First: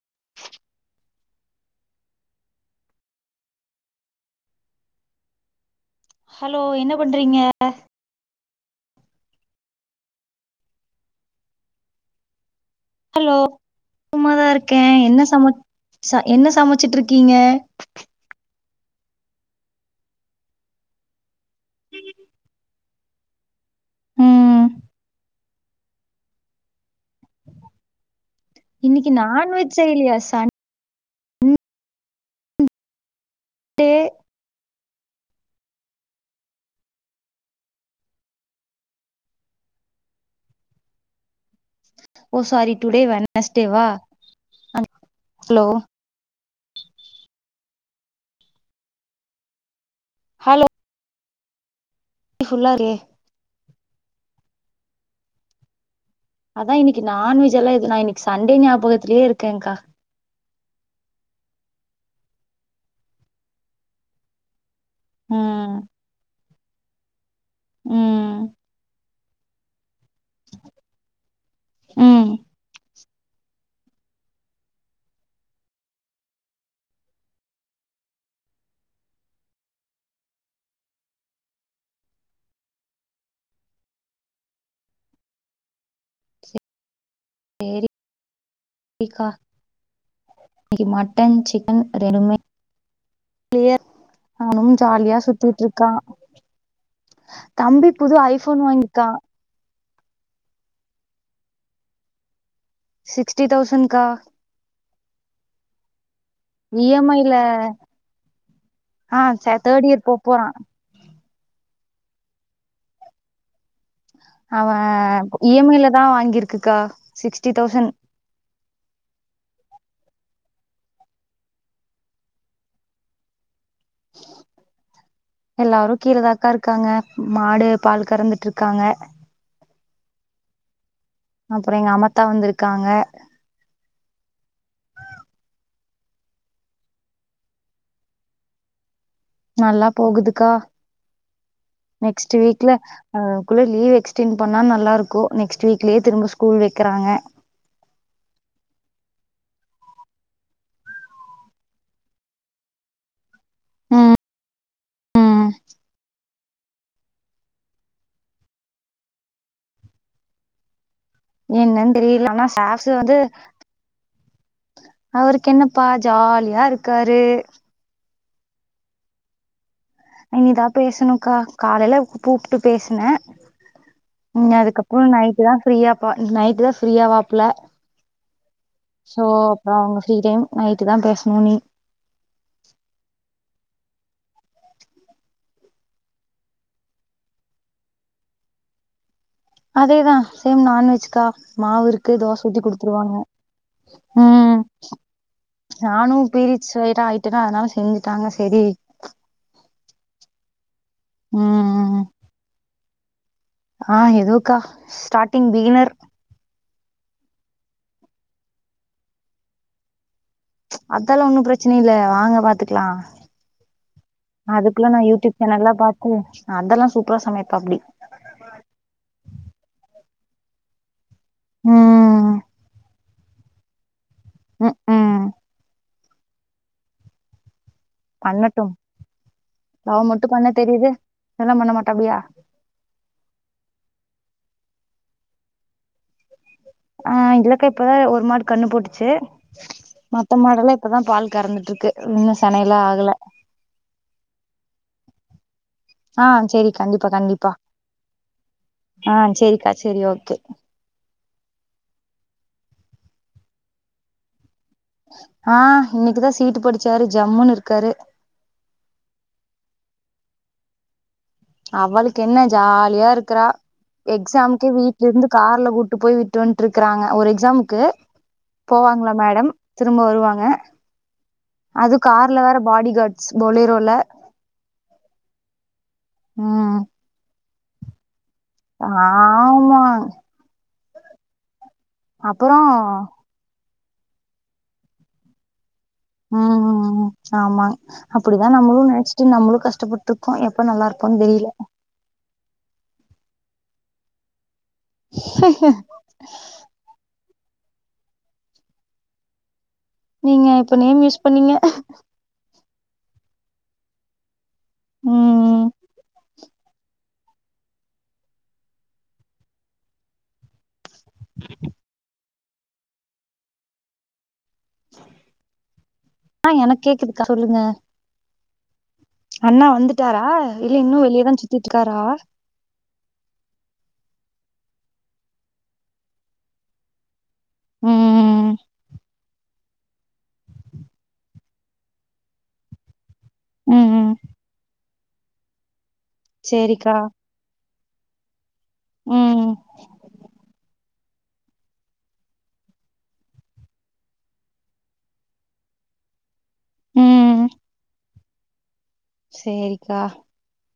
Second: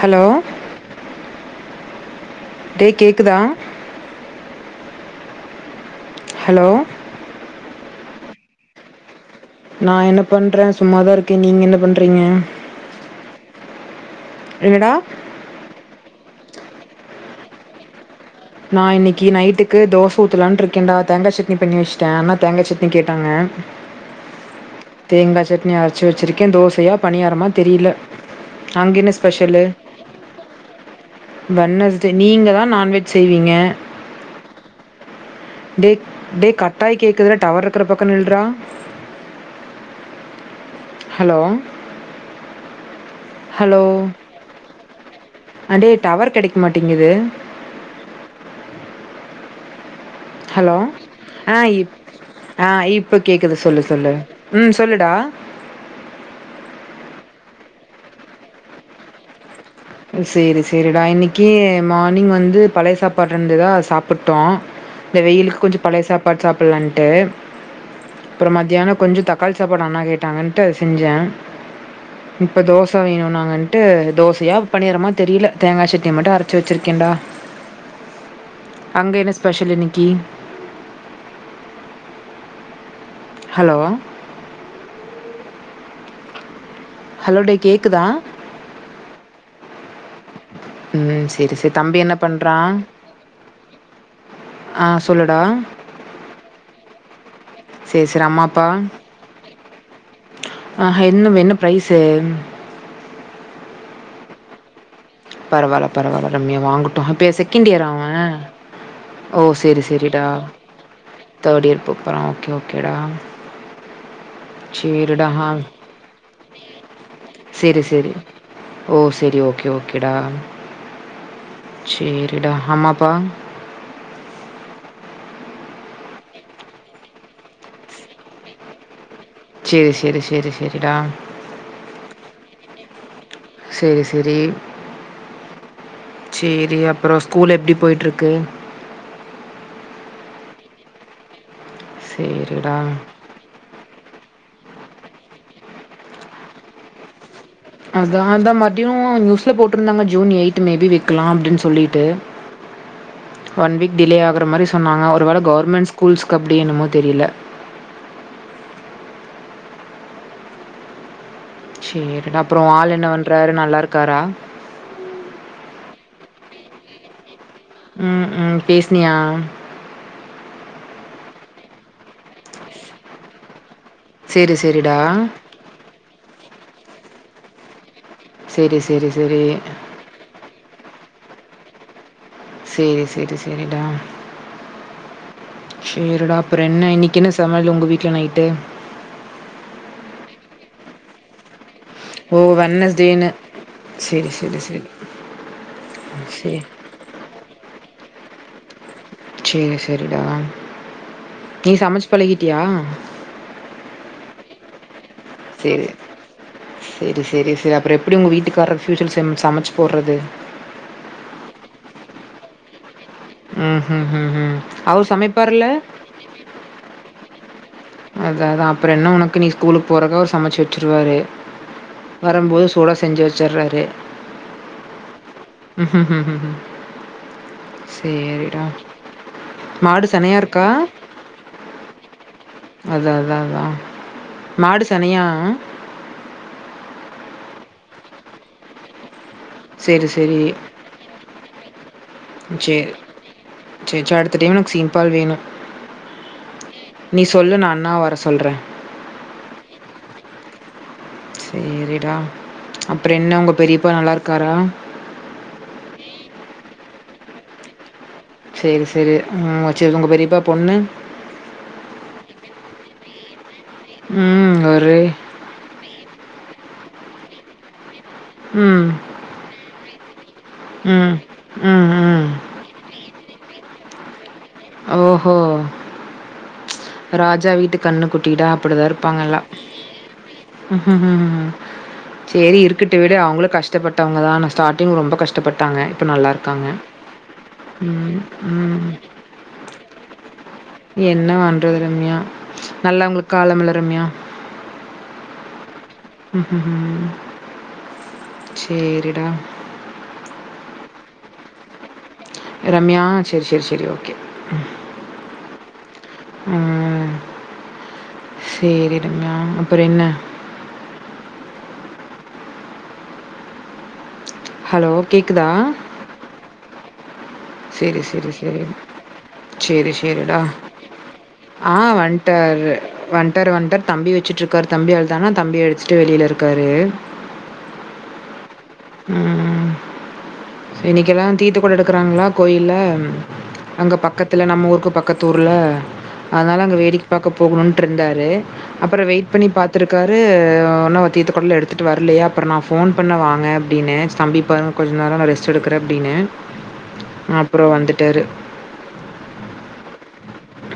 Hello டே கேக்குதா hello என்ன பண்றீங்க நா என்ன பண்றே சும்மாதா இருக்கே நீங்க என்ன பண்றீங்க ஹலோ சம்மாதா இருக்கே என்ன சம ச என்ன சமைச்சிட்ருக்கீங்க நா இன்னிக்கு நைட்டுக்கு தோச ஊத்தலானு இருக்கேன்டா தேங்காச்சட் ரெடி பண்ணி வச்சட்ட ஆனா தேங்காச்சட் டு கேட்டாங்க ம் தேங்கா சட்னி அரச்சி வச்சிருக்கே தோசையா பனியாரமா தெரியில இன்னிக்கு நான்வெஜ் செய்லையா சன் வென்னஸ்டே நீங்க தா நான்வெ செய்வீங்க டே டே கட்டாயி கேக்குதுறா டவர் இருக்குற பக்கோ நில்றா ஹலோ ஒ சாரி டுடே வெனஸ்டே ஹலோ வா அ அடே டவர் கெடைக் மாட்டிங்கிது ஹலோ ஆ இப் ஆ ஃபுல்லா இருக்கே இப்ப கேக்குது சொல்லு சொல்லு ம் சொல்லுடா அதா இன்னைக்கு நான்வெஜ் எல்லா எது நா இன்னைக்கு சண்டே ஞாபகத்திலியே இருக்க கா செரி செரிடா இன்னிக்கி மானிங் வந்து பழய சாப்பாட்ருந்ததா அத சாப்புட்டோ இந்த வெயிலுக் ம் கொஞ்ச பழய சாப்பாடு சாப் அப்புலன்டு ம் அப்புறோ மத்தியானோ கொஞ்சோ தக் காள் சாப்பாடு அண்ணா கேட் டாங்கன்ட்டு அது செஞ்சே ம் இப்ப தோஸ் ச வேணுனாங்கன்ட்டு தோசையா பண்ணிறோமா தெரியல தேங்காய் சட்னிய மட்டு அரச்சி வெச்சுருக்கேண்டா அங்க என்ன ஸ்பெஷல் இன்னைக்கி ஹலோ ஹலோ டே சேரி கேக்குதா சேரிக்கா இன்னைக்கு ம் மட்டன் சேரி சேரி சிக்கன் தம்பி என்ன ரெண்டுமே பண்றா கிளியர் அவ்னும் ஆ ஜாலியா சொல்லுடா சுத்திட்டுருக்கா தம்பி சேரி புது ஐ ஃபோன் வாங்கிக்கா ஆஹ் என்ன என்ன பிரைஸ்சு சிக்ஸ்டி தௌசன் கா பரவால்ல பரவால்ல ரம்யா இ வாங்கட்டு எம் ஐ இப்ப ல செகண்ட் இயரா அவே ஆ ச ஓ செரி தேர்ட் இயர் போ செரிடா போறா தேர்டு இயர் போ போறா ஓகே ஓகேடா அவே சேரிடா. ஆ இ எம் ஐ ல தா வாங்கியிருக்குக்கா சிக்ஸ்டி சரி தௌசன் டா சேரிடா அம்மா அப்பா எல்லாரு கீழதாக்கா இருக்காங்க மாடு பால் கறந்துட்டு இருக்காங்க சேரி செரி செரி செரிடா அப்புறோ எங்க அம்மத்தா வந்துருக்காங்க செரி செரி சேரி அப்புறோ ஸ்கூல் எப்டி போயிட்டுருக்கு நல்லா போகுதுக்கா நெக்ஸ்ட் வீக்ல சரிடா. அதுக்குள்ள லீவ் எக்ஸ்டென் பண் ணா நல்லா இருக்கு நெக்ஸ்ட் வீக்லேயே திரும்ப ஸ்கூல் வக்கிறாங்க அதா அத மதியு நியூஸ்ல போட்ருந்தாங்க ஜூன் எய்ட் மே பி வக்கலாம் அப்டினு சொல்லிட்டு ஒன் வீக் டிலே ஆகுற மாரி சொன்னாங்க ஒரு வேள ம் கவுர்மெண்ட் ஸ்கூல்ஸ் கு அப்டி என்னமோ தெரியல என்னனு தெரியல சரிடா. ஆனா அப்புறம் சாசு ஆள் என்ன வந்து பண்றாரு? நல்லா இருக்காரா? அவருக்கு என்னப்பா ஜாலி யா இருக்காரு உம் உம் பேசுனியா இனிதா பேசணுக்கா காலேல கூப்ட்டு பேசுன சரி, உம் சரிடா. அதுக்கப்பறோ நைட்டு தா ஃப்ரீயா பா நைட்டு தா ஃப்ரீயா ஆவாப்புல செரி செரி செரி டைம் நைட்டு தா பேசணு நீ செரி செரி செரிடா சேரிடா அப்பற என்ன இன்னைக்கு என்ன சமயலு உங்க வீட்ல நைட்டு அதேதா சேம் நான்வெஜ்க்கா மாவு இருக்கு ஓ! தோச ஊத்தி குடுத்துருவாங்க வெட்னஸ்டேன்னு. சரி, உம் சரி, சரி. நானு சரி. பீரியட்ஸ் வேற ஆயிட்டேனா அதனால செஞ்சு விட்டாங்க சரி சேரி சேரிடா நீ சமைச்சு பழகிட்டியா ஆஹ் எதோக்கா ஸ்டார்ட் ட்டிங் பிகினர் செரி செரி செரி அப்புற எப்படி உங்க வீட்டுக்கார ஃபயூச்சர் சம் சமைச்சு போடுறது அதலா ஒன்னும் பிரச்சனை இல்ல வாங்க பாத்துக்கலா ம் ம் ம் ம் அதுக்குல்லா நா அவரு யூடியூப் சேனல் சமைப்பாருல்ல எல்லா பாக்கு அதெல்லா சூ ப்ப சமைப்பாப்டி அதா அதா அப்புற என்ன உனக்கு நீ ஸ்கூலுக்கு போறக்கு அவுரு சமைச்சு வச்சுருவாரு ம் வரும்போது சூடா செஞ்ச வச்சு சர்றாரு உ உம் உம் உம் உஹம் உ உ செரிடா பண்ணட்டும் மாடு லவ் மட்டு செனையா பண்ண இருக்கா தெரியுது இதெல்லா பண்ண மாட்டாப்டியா அதா அதா அதான் மாடு செனையா ஆஹ் இல்லக்கா இப்பதா ஒரு மாடு கண்ணு போட்டுச்சு மத்த மாடுலா இப்பதா பால் கறந்துட்டு இருக்கு இன்னு சரி செனையெல்லா ஆகல சரி சரி அடுத்து டைம் எனக்கு சீ ம்பால்வேனு ஆ சேரி கண்டிப்பா கண்டிப்பா நான் அண்ணாவ வர சொல்றேன். ஆ சேரிக்கா சேரி ஓகே சேரிடா அப்றொ என்ன உங்க பெரியப்பா நல்லா இருக்காரா ஆ இன்னக்கிதா சீட்டு படிச்சாரு ஜம்முன்னு இருக்காரு சேரி சேரி ம் சேரி உங்க பெரியப்பா பொண்ணு அவளுக்கு என்ன ஜாலியா இருக்றா ம் எக்ஸாம்கே ஒரு வீட்ல இருந்து கார்ல கூட்டு போய் விட்டு வன்ட்ரு க்குறாங்க ஒரு எக்ஸாமுக்கு ம். போவாங்களா மேடம் திரும்ப வருவா ங்க ம். ம். அதுவு ம். கார்ல வேற பாடி காட் ஸ்பொலிரோல ஓஹோ ம் ராஜா வீட்டு கன்னு கு ஆமாங் செரி இருக்கட்டு விடு அவங்களு கஷ் டப்பட்டவங்கதான ஸ்டார்டிங் ரொம்ப கஷ்டப்பட்டாங்க இப்ப நல்லா இருக்காங்க. ம் ஆமாங் ம். அப்புடிதா நம்மளு ம். நெனச்சுட்டு நம்மளு கஷ்டப்பட்ருக்கோ எப் என்ன வண்றது ரம்யா நல்லவங்ளுக் காலமில்ல ரம்யா சேரிடா நீங்க இப்ப நேம் யூஸ் பண்ணிங்க ரம்யா செர் செர் செரி ஓகே ம் ம் ம் சேரி ரம்யா அப்பற என்ன ஹலோ கேக்குதா கா சொல்லுங்க ரி அண்ணா செரி வந்துட்டாரா செரிடா இல்ல இன்னு வெளியதா சுத்திட்டு ஆ இருக்காரா வண்டாரு வண்டாரு வண்டார் தம்பி வெச் சுட்ருக்காரு தம்பி அழுதானா தம்பிய வெச்சுட்டு வெளில இருக்காரு ம் ம் இன்னைக்கெல்லா தீத்த கொட எடுக்கறாங்ளா கோயில்ல ம் அங்க ம் பக்கத்துல நம்ம ஊருக்கு பக் கத்தூர்ல அதனால அங்க சேரிக்கா வேடிக்க பாக்கப் போகணுன் ட்ருந்தாரு அப்பற வெயிட் பண்ணி ம் பாத்துருக்காரு ஒன்னு தீத்த கொடலா எடுத்துட்டு வர்லயா அப்ற நா ஃபோன் பண்ண வாங்க அப்டின்னு தம்பிய பாருங்க கொஞ்ச நேர நா ரெஸ் ட் எடுக்குற அப்டினு ம் அப்றோ வந்துட்டாரு சேரிக்கா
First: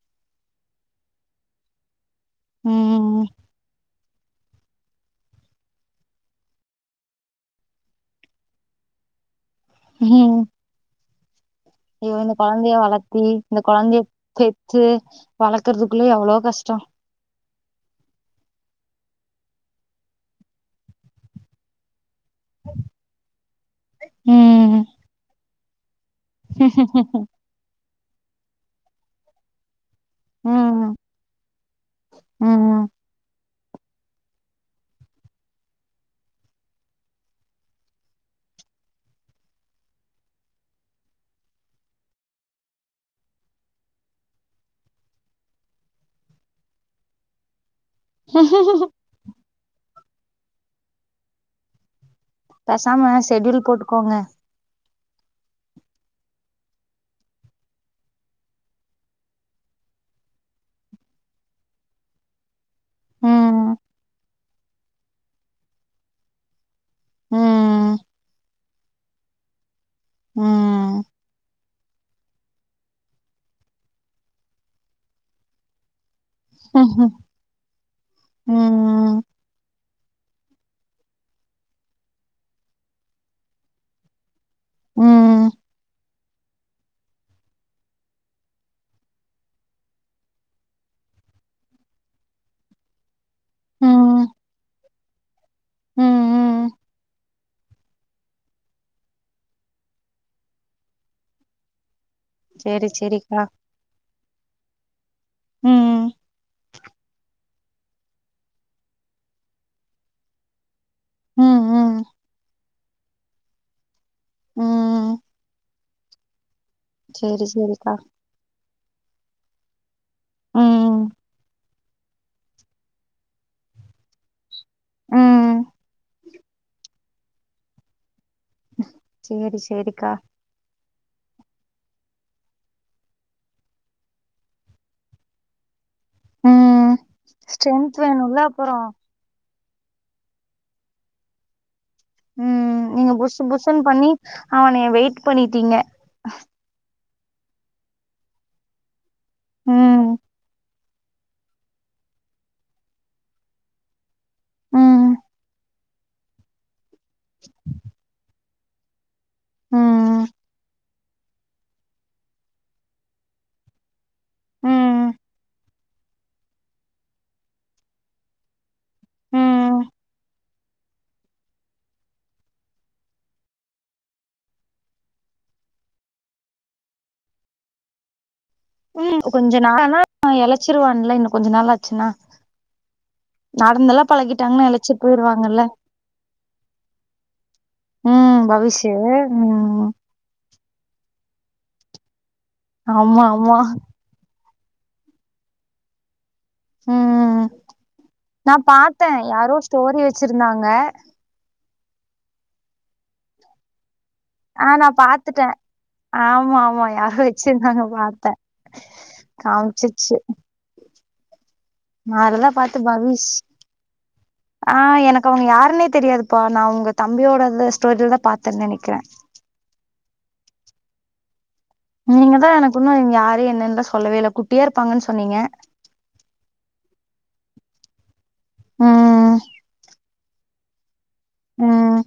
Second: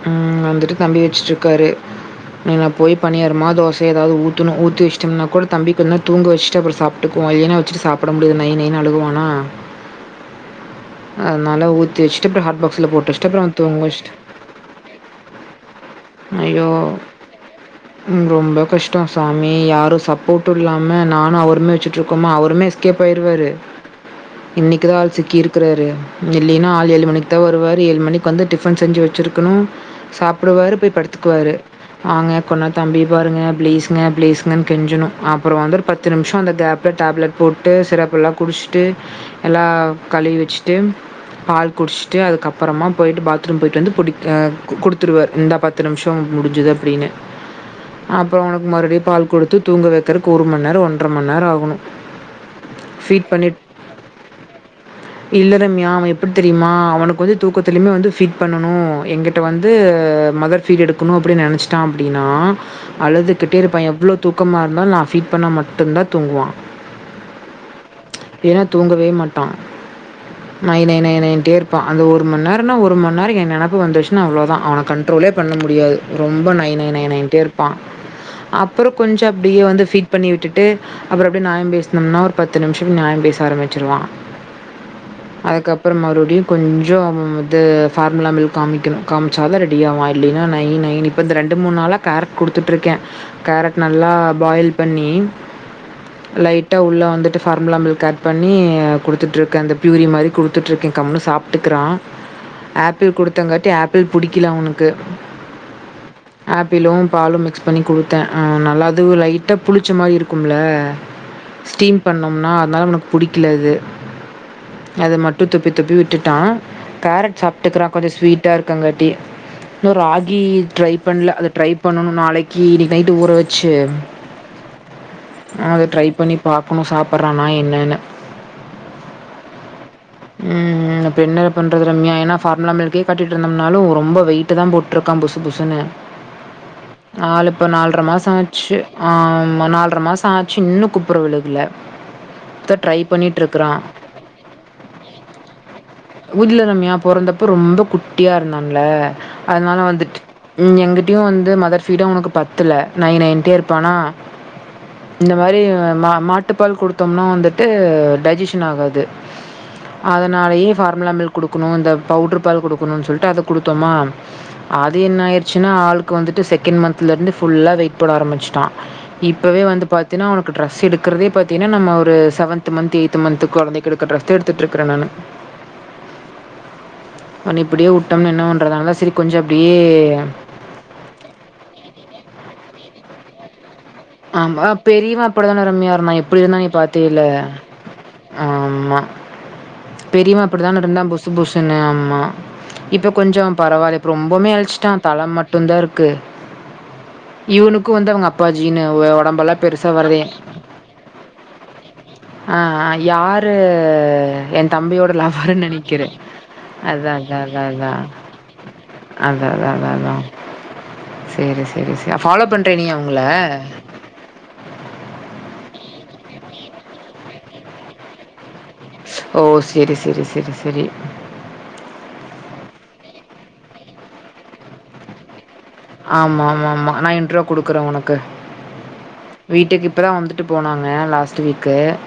ம் வந்துட்டு தம்பிய வெச்சுட்ருக்காரு ம் நா போய் பனியாரமா தோச எதாது ஊத்தனு ஊத்தி வெச்ட்டம்னா கூட தம்பிய கொஞ் நேர தூங்க வெச்ட்டு அப்றோ சாப்ட்டுக்குவோ இவன வெச்சுட்டு சாப்புட முடியாது நை நைனு அழுகுவானா ம் அ தனால ஊத்தி ஐயோ வெச்ட்டு இந்த அப்ற கொழந்தைய ஹாட்பாக்ஸ்ல போட்டு வளத்தி வெச்ட்டு அப்றொ இந்த தூங்க கொழந்தைய வெச்ட்டு பெத்து வளக்குறதுக்குள்ள எவ்ளோ ஐயோ! கஷ்டோ ம் ரொம்ப கஷ்டோ சாமி யாரு சப்போட்டு இல்லாம நானு அவருமே வெச்சு ற்ருக்கோமா அவருமே எஸ்கேப் ஆயிருவாரு ம் இன்னைக்குதா ஆள் சிக்கிருக் தருவாரு இல்லைன்னா ஆள் ஏழு மணிக்கு தா வருவார் ஏழு மணிக்கு வந்து டிஃபன் செஞ்சு வெ சுருக்கணு சாப்புடுவாரு ம் போய் படுத்துக்குவாரு வாங்க கொன்னா ம் தம்பிய பாருங்க பிளீஸுங்க பிளீஸுங்கன்னு கெஞ்சணு அப்புறோ வந்து ஒரு பத்து நிமிஷொ அந்த கேப்பில டேப்லெட் போட்டு சிரப் எல்லா குடிஷ்டு எல்லா கலுவி வெச்ட்டு பால் குடிஷ்டு அதுக்கப்புறமா போயிட்டு பாத்ரூம் போயிட்டு வந்து புடிக்க கு குடுத்துருவார் இந்தா பத்து நிமிஷொ முடிஞ்சிது அப்டின்னு அப்புரோ உனக்கு மறுபடியு பால் குடுத்து தூங்குவவேக்குரக்கு ஒரு மண்நேரோ ஒன்ற மண்நேரோ ஆகணு பேசாம ஷெட்யூல் போட்டுக்கோங்க இல்ல ரம்யா அவ எப்டி தெரியுமா அவனுக்கு வந்து தூக்கத்திலியுமே வந்து ஃபீட் பண்ண னு எங்கிட்ட வந்து மதர் ஃபீட் எடுக்கணு அப்டின்னு நெனச்சிட்டா அப்டின்னா அழுதுகிட்டே ம் இருப்பா எவ்ளோ தூக்கமா இருந்தாலு நா ஃபீட் பண்ணா மட்டுந்தா தூங்குவா ம் ஏனா தூங்கவே மாட் ட நை நை ம் நைண்ட்டே இருப்பா அந்த ஒரு ஒரு மண்நேரோனா ஒரு மண்நேரோ என் நெனப்பு வந்துச்சுன்னா அவ்ளோ தா அவன கண்ட்ரோலே பண்ண முடியாது ரொம்ப நை நை நை ம் நைன்ட்டே இருப்பா அப்புறொ ம் கொஞ்சொ அப்டியே வந்து ஃபிட் பண்ணி விட்டுட்டு அப்புறோ அப்டியே நியாயம் பேஸ்னோம்னா ஒரு பத்து நிமிஷொ நியாயம் பேச ஆரம்பிச்சடுவா ம் அதுக்கப் அப்புறொ மறுபடியு கொஞ்சோ அது ஃபார்முலா மில் காமிக்கணு காமிச்சாதா ரெடி ஆவா இல்லைன்னா நை நைனு இப்ப இந்த ரெண்டு மூணு நாளா கேரட் குடுத்துட்டு இருக்கே கேரட் நல்லா ம் பாயில் பண்ணி லை ம் கிட்ட உள்ளேந்துட்டு ஃபார்முலா மில்க் ஆட் பண்ணி குடுத்துட்டுயிருக்கே அந்த ப்யூரி மாரி குடுத்துட்டுயிருக்கே கம்முனு சாப்ட்டுக்கறா செரி செரிக்கா டாங்கட்டி ஆப்பிள் புடிக்கல அவனுக்கு ம் ஆப்பிளு பாலு மிச் பண்ணி கொடுத்தே ஆ நல்லாது லைட்டா புளிச்ச மாரி இருக்கும்ல ம் ம் ஸ்டீம் பண்ணோம்னா னா இவனுக்கு புடிக்கல அது அது ம் மட் துப்பி துப்பி விட்டுட்டா கேரட் சேரி சாப்ட்டுக்றா சேரிக்கா கொஞ்ச ஸ்வீட்டா இருக்கங்கா ட்டி இன்னு ரா கி ட்ரை ம் பண்ல அத ட்ரை பண்ணணு நாளைக்கு இன்னைக்கு நைட் ஊற வெச்சு ம் அது ட்ரை பண்ணி பாக்கணு சாப்பட்றானா என்னன்னு சேரி சேரிக்கா ம், இப்போ என்ன பண்றது ரம்யா ஏனா ஃபார்முலா மில்க் கே காட்டிட்ருந்தம்னாலு ரொம்ப வெயிட்டுதா போட்டுட்ருக்கா புசு புசுனு ம் நாலு இப்போ ஸ்ட்ரென்த் நால்ர மாச வேணுல்ல ஆச்சு அப்பறோ ஆ நால்ர மாச ஆச்சு இன்னு குப்பற விழுகுல ம் நீங்க புஷு புஷுன் பண்ணி அவனய வெயிட் பண்ணிட்டிங்க பொறந்தப்ப ரொம்ப குட்டியா இருந்தான்ல அதனால ம் வந்துட்டு ம் எங்கி ட்டயு வந்து மதர் ஃபீடு அவுனுக்கு பத்துல நை நைன்ட்டே இருப்பானா ம் இந்த மாரி மா மாட்டுப்பால் குடு குடுத்தோம்னா வந்துட்டு டைஜஸ்ட் ஓன்னு ஆகாது ம் அதனாலயே ஃபார்முலா மில்க் குடுக்கும் இந்த பவுடர் பால் குடுக்க குடுக்கணும்ன்னு சொல்லிட்டு அத குடுத்தோமா அது ம் என்ன ஆயிடுச்சுன்னா ஆளு க்கு வந்துட்டு செகண்ட் மந்த்ல இருந்து ஃபுல்லா வெயிட் போட ஆரம்பிச்சுட்டான் இப்பவே ம் வந்து பாத்தீன்னா உனக்கு டிரஸ் எடுக்க இருக்கிறத பாத்தீங்கன்னா நம்ம ஒரு செவன்த் மந்த்த எயிட்த் மந்த் குழந்தைக்கு எடுக்கற ர எடுத்துட்டு இருக்கறேன் நானு அவன் இப்டியே உட்டோம்ன்ன பன்ற ம் கொஞ்சோ நாள்னா இழச்சிருவான்ல இன்னும் கொஞ்ச நாள் ஆச்சுன்னா நடந்தெல்லா பழகிட்டாங்கன்னா ஆமா எழச்சு பெரியவன் போயிருவாங்கல்ல அப்டிதானே ரம்மியா நான் எப்டி இருந்தான் நீ பாத்தில்ல ம் ஆ பவிஷு ஆமா ம் பெரியவன் அப்டித்தான இருந்தான் புசு புசுனே ஆமா இப்ப ஆமா கொஞ்சோ ஆமா பரவாயில்ல இப்ப ரொம்பமே இழ ச்சிட்டான் தல மட்டும்தான் இருக்கு இவனுக்கும் வந்த அவங்க அப்பாஜி பாத்தேன் யாரோ ஸ்டோரி வச்சிருந்தாங்க அஹ் அஹ் யாரு ஆ என் நா தம்பியோட பாத்துட்டே லவ்ருன்னு நினைக்கிறன் ஆமா ஆமா யாரோ அதான் அதான் வச்சிருந்தாங்க அதான் பாத்தே அதான் அதான் அதான் காமிச்சிச்சு அதான் செரி செ செரி ஃபாலோ நாலதா பாத்து பண்ணுறீங்களா அவங்கள பவிஷ் ஆ எனக்கு அவங்க யாருன்னே தெரியாதுப்பா நான் உங்க தம்பியோட அந்த ஸ்டோரியில தான் பாத் ஓ செரி செரி செரி செரி நீங்க தான் எனக்கு இன்னும் யாரே என்னன்ன சொல்லவே இல்ல குட்டியா இருப்பாங்கன்னு சொன்னீங்க ஆமா ஆமா ஆமா நான் இன்றோ குடுக்குறேன் உனக்கு ம் வீட்டுக்கு இப்பதான் வந்து ட்டு போனாங்க லாஸ்ட் ஸ்டுவீக்கு ம்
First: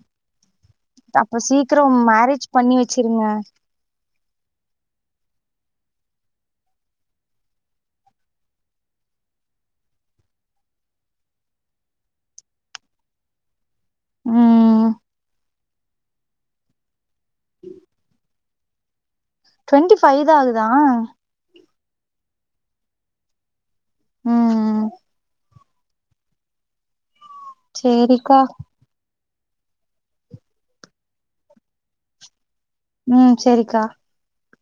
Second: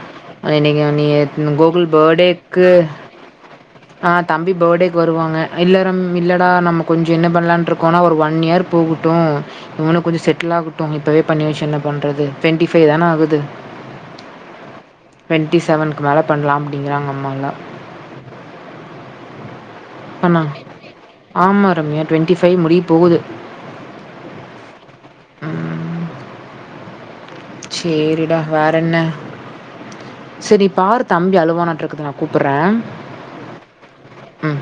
இன்னைக்கு நீ அப்ப சீக்கிரோ கோகுல் மேரேஜ் பர்த்டேக்கு பண்ணி வச்சிருங்க ஆ தம்பி பர்த்டேக்கு வருவாங்க இல்லறம் இல்லைடா நம்ம கொஞ்சோ என்ன பண்ணலாண்டு இருக்கோன்னா ஒரு ஒன் இயர் போகட்டும் இவனுக்கு கொஞ்சோ செட்டில் ஆகட்டும் இப்போவே பண்ணி வச்சு என்ன பண்ணுறது ட்வெண்ட்டி ஃபைவ் தானே ஆகுது ம் ட்வென்டிசெவன்க்கு மேல பண்ணலாம் அப்படிங்கறாங்க அம்மால ட்வெண்ட்டி ஃபைவ் தான் ஆகுதா கம்ய ட்வெண்ட்டி ஃபைவ் முடிய போகுது உம் உம் சேரிடா சேரிக்கா வேற என்ன சேர் நீ பாரு தம்பி அழுவானாட்ற்றுக்குது நா கூப்புட்றே ம் சேரிக்கா ம்